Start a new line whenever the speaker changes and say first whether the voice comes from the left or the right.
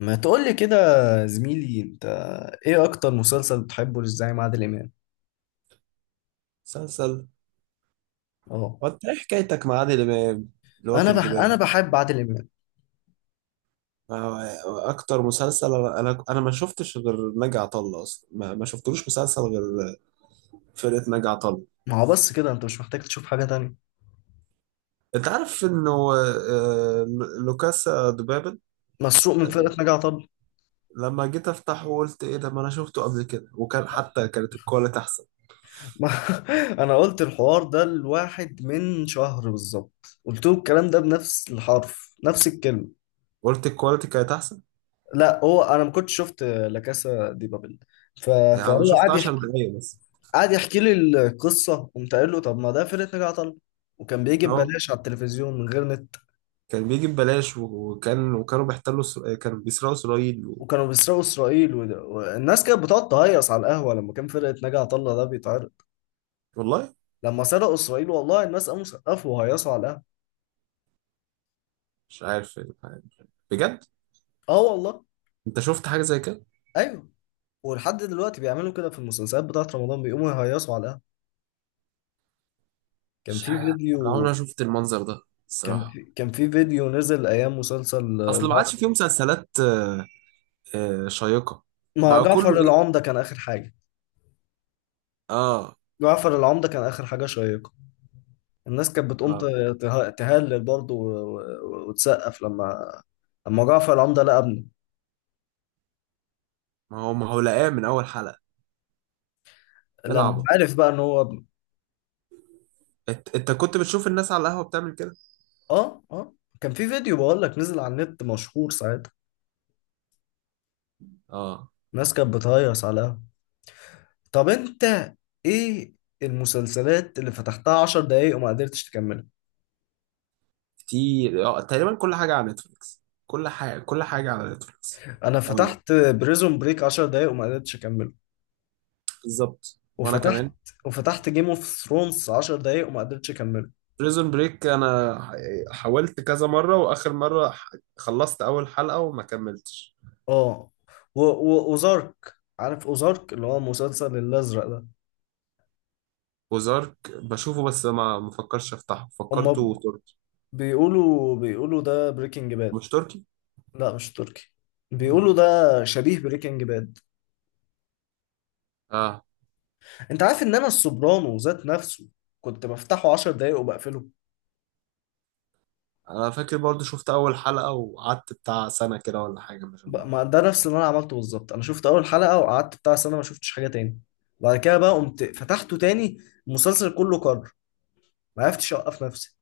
left: ما تقولي كده يا زميلي انت، ايه اكتر مسلسل بتحبه للزعيم عادل امام؟
right: مسلسل.
left: اه.
right: وانت ايه حكايتك مع عادل امام اللي
left: انا
right: واكل
left: بح... انا
right: دماغه؟
left: بحب عادل امام.
right: اكتر مسلسل انا ما شفتش غير ناجي عطا الله، اصلا ما شفتلوش مسلسل غير فرقه ناجي عطا الله.
left: ما هو بس كده انت مش محتاج تشوف حاجة تانية.
right: انت عارف انه لوكاسا دوبابل.
left: مسروق من
right: آه،
left: فرقة ناجي عطا الله.
right: لما جيت افتحه قلت ايه ده، ما انا شفته قبل كده، وكان حتى كانت الكواليتي احسن.
left: ما... انا قلت الحوار ده لواحد من شهر بالظبط، قلت له الكلام ده بنفس الحرف نفس الكلمة.
right: قلت الكواليتي كانت احسن.
left: لا هو انا ما كنتش شفت لا كاسا دي بابل. ف...
right: يعني انا
left: فهو
right: شفت
left: قعد
right: 10
left: يحكي،
right: دقايق بس.
left: قعد يحكي لي القصة، قمت قايل له طب ما ده فرقة ناجي عطا الله، وكان بيجي
right: اه.
left: ببلاش على التلفزيون من غير نت،
right: كان بيجي ببلاش وكانوا بيحتلوا كانوا بيسرقوا اسرائيل
left: وكانوا بيسرقوا اسرائيل والناس كانت بتقعد تهيص على القهوه لما كان فرقه ناجي عطا الله ده بيتعرض.
right: والله.
left: لما سرقوا اسرائيل والله الناس قاموا سقفوا وهيصوا على القهوه.
right: مش عارف إيه الحاجة دي، بجد.
left: اه والله.
right: انت شفت حاجه زي كده؟
left: ايوه، ولحد دلوقتي بيعملوا كده في المسلسلات بتاعت رمضان، بيقوموا يهيصوا على القهوه. كان
right: مش
left: في
right: عارف. أنا عمري
left: فيديو.
right: ما شفت المنظر ده،
left: كان
right: الصراحه.
left: في كان في فيديو نزل ايام مسلسل
right: اصل ما
left: جعفر،
right: عادش فيه مسلسلات شيقه.
left: مع
right: بقى كله.
left: جعفر
right: ايه.
left: العمده كان اخر حاجه.
right: اه.
left: جعفر العمده كان اخر حاجه شيقه. الناس كانت بتقوم ت-
right: اه.
left: ته- تهلل برضه وتسقف لما، لما جعفر العمده لقى ابنه،
right: ما هو لقاه من اول حلقه.
left: لما
right: العبوا.
left: عرف بقى ان هو.
right: انت كنت بتشوف الناس على القهوه بتعمل كده؟
left: اه اه. كان في فيديو بقول لك نزل على النت مشهور ساعتها،
right: اه.
left: الناس كانت بتهيص على القهوة. طب انت، ايه المسلسلات اللي فتحتها 10 دقايق وما قدرتش تكملها؟
right: كتير. اه تقريبا كل حاجه على نتفليكس.
left: انا
right: اقول لك،
left: فتحت بريزون بريك 10 دقايق وما قدرتش اكمله.
right: بالظبط، وانا
left: وفتحت
right: كمان.
left: وفتحت جيم اوف ثرونز 10 دقايق وما قدرتش اكمله.
right: بريزون بريك انا حاولت كذا مره، واخر مره خلصت اول حلقه وما كملتش.
left: اه. و- و- وزارك، عارف اوزارك اللي هو مسلسل الازرق ده؟
right: وزارك بشوفه بس ما مفكرش افتحه،
left: هما
right: فكرته تركي.
left: بيقولوا، ده بريكنج باد.
right: مش تركي.
left: لا مش تركي. بيقولوا ده شبيه بريكنج باد.
right: اه.
left: انت عارف ان انا السوبرانو ذات نفسه كنت بفتحه 10 دقايق وبقفله.
right: انا فاكر برضو شفت اول حلقة وقعدت بتاع سنة كده ولا حاجة، مش...
left: ما ده نفس اللي انا عملته بالظبط. انا شفت اول حلقة وقعدت بتاع سنة ما شفتش حاجة تاني. بعد كده بقى قمت فتحته تاني، المسلسل كله كرر، ما عرفتش اوقف نفسي.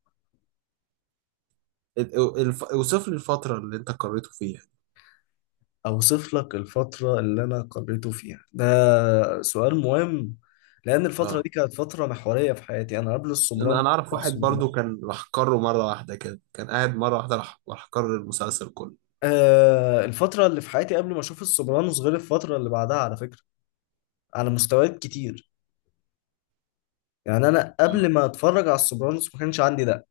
right: اوصف لي الفترة اللي انت قريته فيها.
left: اوصف لك الفترة اللي انا قريته فيها؟ ده سؤال مهم، لان الفترة
right: اه.
left: دي كانت فترة محورية في حياتي. انا قبل السوبرانو،
right: انا اعرف
left: قبل
right: واحد
left: السوبرانو.
right: برضو كان راح قرر مرة واحدة كده، كان قاعد مرة واحدة راح قرر المسلسل كله.
left: آه، الفترة اللي في حياتي قبل ما اشوف السوبرانوس غير الفترة اللي بعدها، على فكرة، على مستويات كتير. يعني انا قبل
right: آه.
left: ما اتفرج على السوبرانوس ما كانش عندي ده.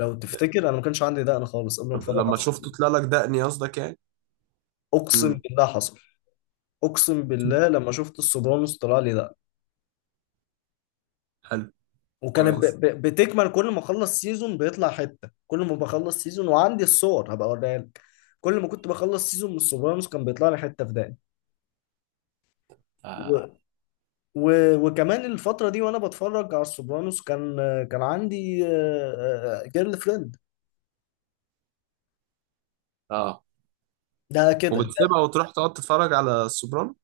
left: لو تفتكر انا ما كانش عندي ده انا خالص قبل ما
right: طب
left: اتفرج على
right: لما شفته طلع
left: السوبرانوس.
right: لك دقني، قصدك يعني.
left: اقسم
right: امم
left: بالله حصل، اقسم بالله لما شفت السوبرانوس طلع لي ده.
right: حلو.
left: وكانت
right: كويس.
left: بتكمل كل ما اخلص سيزون بيطلع حته، كل ما بخلص سيزون، وعندي الصور هبقى اوريها لك. كل ما كنت بخلص سيزون من السوبرانوس كان بيطلع لي حته في دقن. و...
right: آه.
left: و... وكمان الفتره دي وانا بتفرج على السوبرانوس كان، كان عندي جيرل فريند
right: اه.
left: ده كده.
right: وبتسيبها وتروح تقعد تتفرج على السوبرانو؟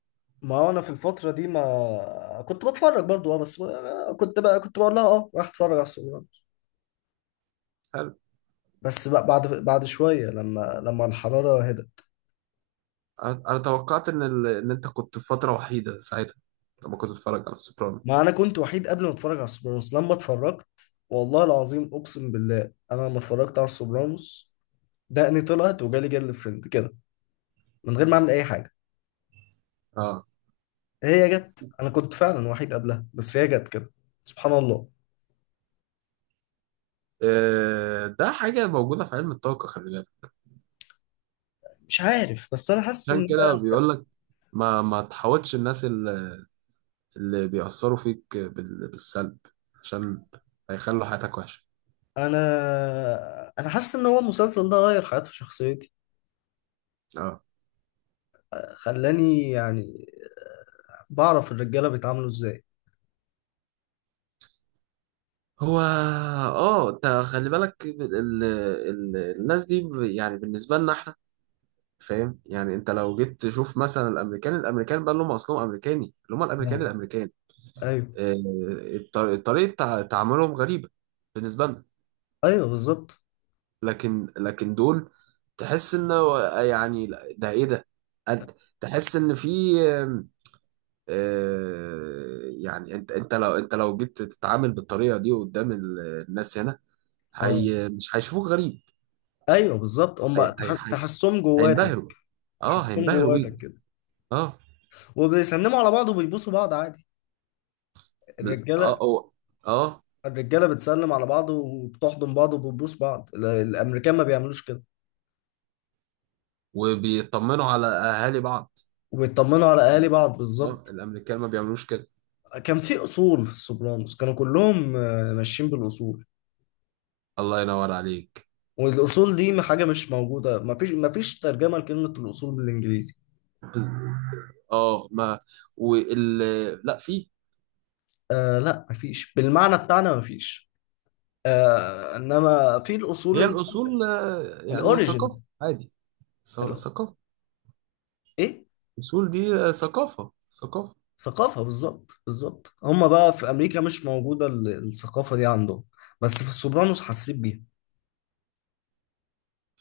left: ما هو انا في الفتره دي ما كنت بتفرج برضو، اه، بس ما... آه، كنت بقى كنت بقول لها اه راح اتفرج على السوبرانوس،
right: حلو.
left: بس بقى بعد شويه لما الحراره هدت.
right: أنا توقعت ان ان انت كنت في فتره وحيده ساعتها، لما كنت بتتفرج على السوبرانو.
left: ما انا كنت وحيد قبل ما اتفرج على السوبرانوس، لما اتفرجت والله العظيم اقسم بالله، انا لما اتفرجت على السوبرانوس دقني طلعت وجالي جل فريند كده من غير ما اعمل اي حاجه.
right: اه.
left: هي جت، انا كنت فعلا وحيد قبلها بس هي جت كده، سبحان الله.
right: ده حاجه موجوده في علم الطاقه، خلي بالك.
left: مش عارف، بس انا حاسس
right: عشان
left: ان
right: كده بيقول لك، ما تحاولش. الناس اللي بيأثروا فيك بالسلب، عشان هيخلوا حياتك وحشه.
left: انا انا حاسس ان هو المسلسل ده غير حياتي في شخصيتي،
right: اه.
left: خلاني يعني بعرف الرجاله بيتعاملوا ازاي.
right: هو اه انت خلي بالك الناس دي، يعني بالنسبه لنا احنا، فاهم يعني. انت لو جيت تشوف مثلا الامريكان بقى لهم اصلهم امريكاني، اللي هم
left: اه.
right: الامريكان.
left: ايوه.
right: آه، طريقة تعاملهم غريبة بالنسبة لنا.
left: ايوه بالظبط.
right: لكن دول، تحس ان يعني لا، ده ايه ده. انت تحس ان في آم، آه، يعني انت لو جيت تتعامل بالطريقة دي قدام الناس هنا،
left: اه،
right: هي مش هيشوفوك غريب.
left: ايوه بالظبط.
right: هي
left: هم
right: هي هي
left: تحسهم جواتك،
right: هينبهروا. اه
left: تحسهم
right: هينبهروا بيك.
left: جواتك كده.
right: اه.
left: وبيسلموا على بعض وبيبوسوا بعض عادي،
right: اه.
left: الرجاله.
right: اه. آه،
left: الرجاله بتسلم على بعض وبتحضن بعض وبتبوس بعض. الامريكان ما بيعملوش كده.
right: وبيطمنوا على اهالي بعض.
left: وبيطمنوا على اهالي بعض
right: اه
left: بالظبط.
right: الامريكان ما بيعملوش كده.
left: كان في اصول في السوبرانوس، كانوا كلهم ماشيين بالاصول،
right: الله ينور عليك.
left: والاصول دي حاجه مش موجوده. ما فيش ترجمه لكلمه الاصول بالانجليزي.
right: اه. ما. وال. لا. في.
left: آه لا مفيش بالمعنى بتاعنا مفيش. آه انما في الاصول،
right: هي الاصول، يعني ثقافه
left: الاوريجينز.
right: عادي. ثقافه.
left: ايه؟
right: الاصول دي ثقافه.
left: ثقافه بالظبط، بالظبط. هم بقى في امريكا مش موجوده الثقافه دي عندهم، بس في السوبرانوس حسيت بيها.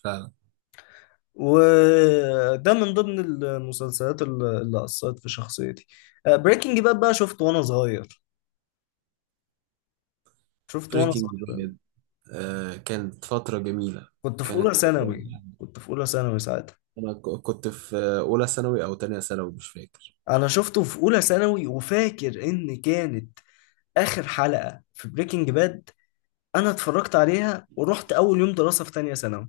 right: فعلا.
left: وده من ضمن المسلسلات اللي اثرت في شخصيتي. بريكنج باد بقى شفته وانا صغير، شفته وانا
right: بريكنج
left: صغير.
right: باد، آه كانت فتره جميله.
left: كنت في اولى
right: كانت فتره
left: ثانوي،
right: يعني.
left: كنت في اولى ثانوي ساعتها.
right: انا كنت في اولى ثانوي او تانية ثانوي، مش فاكر.
left: انا شفته في اولى ثانوي، وفاكر ان كانت اخر حلقة في بريكنج باد انا اتفرجت عليها ورحت اول يوم دراسة في تانية ثانوي.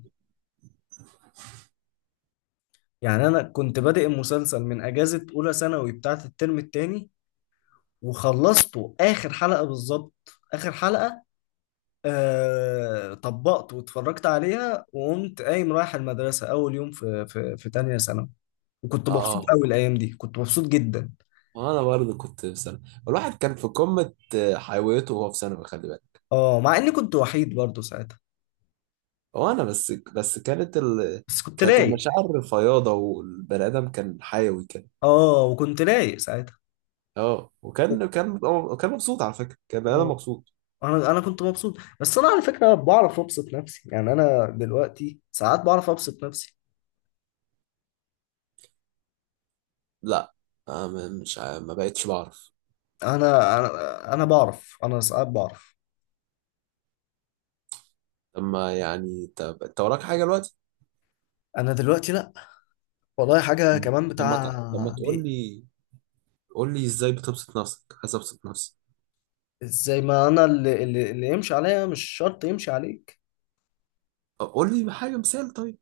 left: يعني انا كنت بادئ المسلسل من اجازة اولى ثانوي بتاعت الترم التاني، وخلصته اخر حلقة بالظبط. اخر حلقة آه طبقت واتفرجت عليها وقمت قايم رايح المدرسة اول يوم في في تانية ثانوي. وكنت مبسوط
right: اه.
left: قوي الايام دي، كنت مبسوط جدا.
right: وانا برضه كنت في ثانوي. الواحد كان في قمه حيويته وهو في ثانوي، خلي بالك.
left: اه مع اني كنت وحيد برضو ساعتها،
right: هو انا بس كانت
left: بس كنت
right: كانت
left: رايق.
right: المشاعر فياضه، والبني ادم كان حيوي كده.
left: اه وكنت رايق ساعتها.
right: اه. وكان كان مبسوط، على فكرة كان بني آدم مبسوط.
left: انا كنت مبسوط، بس انا على فكره بعرف ابسط نفسي. يعني انا دلوقتي ساعات بعرف ابسط نفسي.
right: لا. مش ما بقتش بعرف.
left: انا بعرف، انا ساعات بعرف.
right: لما يعني طب انت وراك حاجة دلوقتي؟
left: انا دلوقتي لا. والله حاجه كمان
right: لما
left: بتاع
right: لما تقول
left: دي.
right: لي، قول لي ازاي بتبسط نفسك، عايز ابسط نفسي.
left: زي ما انا، اللي يمشي عليا مش شرط يمشي عليك.
right: طب قول لي حاجة، مثال. طيب.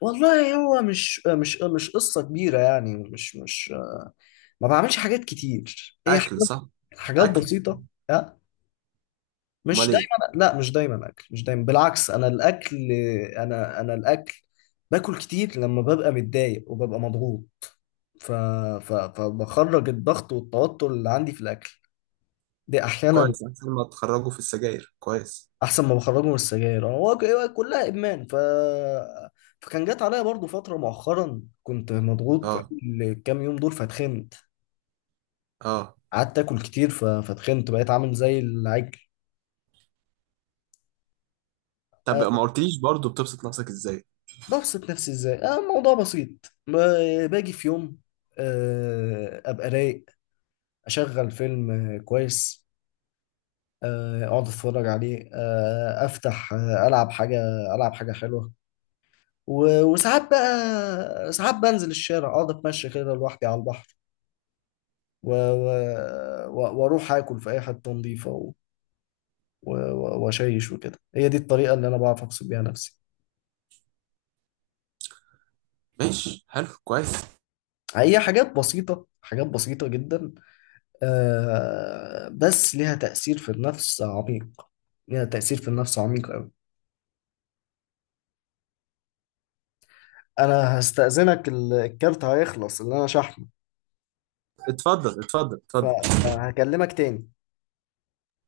left: والله هو مش مش قصه كبيره، يعني مش مش، ما بعملش حاجات كتير، هي
right: اكل
left: حاجات،
right: صح؟
left: حاجات
right: اكل.
left: بسيطه. مش
right: امال ايه.
left: دايما، لا مش دايما اكل، مش دايما، بالعكس انا الاكل. انا الاكل، باكل كتير لما ببقى متضايق وببقى مضغوط، ف... فبخرج الضغط والتوتر اللي عندي في الاكل دي احيانا.
right: كويس. احسن ما تخرجوا في السجاير، كويس.
left: احسن ما بخرجه من السجاير، انا هو هو كلها ادمان. فكان جات عليا برضو فتره مؤخرا كنت مضغوط،
right: اه.
left: الكام يوم دول فاتخنت،
right: اه.
left: قعدت اكل كتير، فاتخنت بقيت عامل زي العجل.
right: طب
left: آه،
right: ما قلتليش برضو، بتبسط نفسك ازاي؟
left: ببسط نفسي ازاي؟ آه، الموضوع بسيط. باجي في يوم آه ابقى رايق، اشغل فيلم كويس، اقعد اتفرج عليه، افتح العب حاجه، العب حاجه حلوه. وساعات بقى، ساعات بنزل الشارع اقعد اتمشى كده لوحدي على البحر، واروح اكل في اي حته نظيفه واشيش وكده. هي دي الطريقه اللي انا بعرف ابسط بيها نفسي.
right: ماشي. حلو. كويس.
left: هي حاجات بسيطه، حاجات بسيطه جدا، آه بس ليها تأثير في النفس عميق. ليها تأثير في النفس عميق أوي. أنا هستأذنك، الكارت هيخلص اللي أنا شحنه،
right: اتفضل، اتفضل، اتفضل.
left: فهكلمك تاني.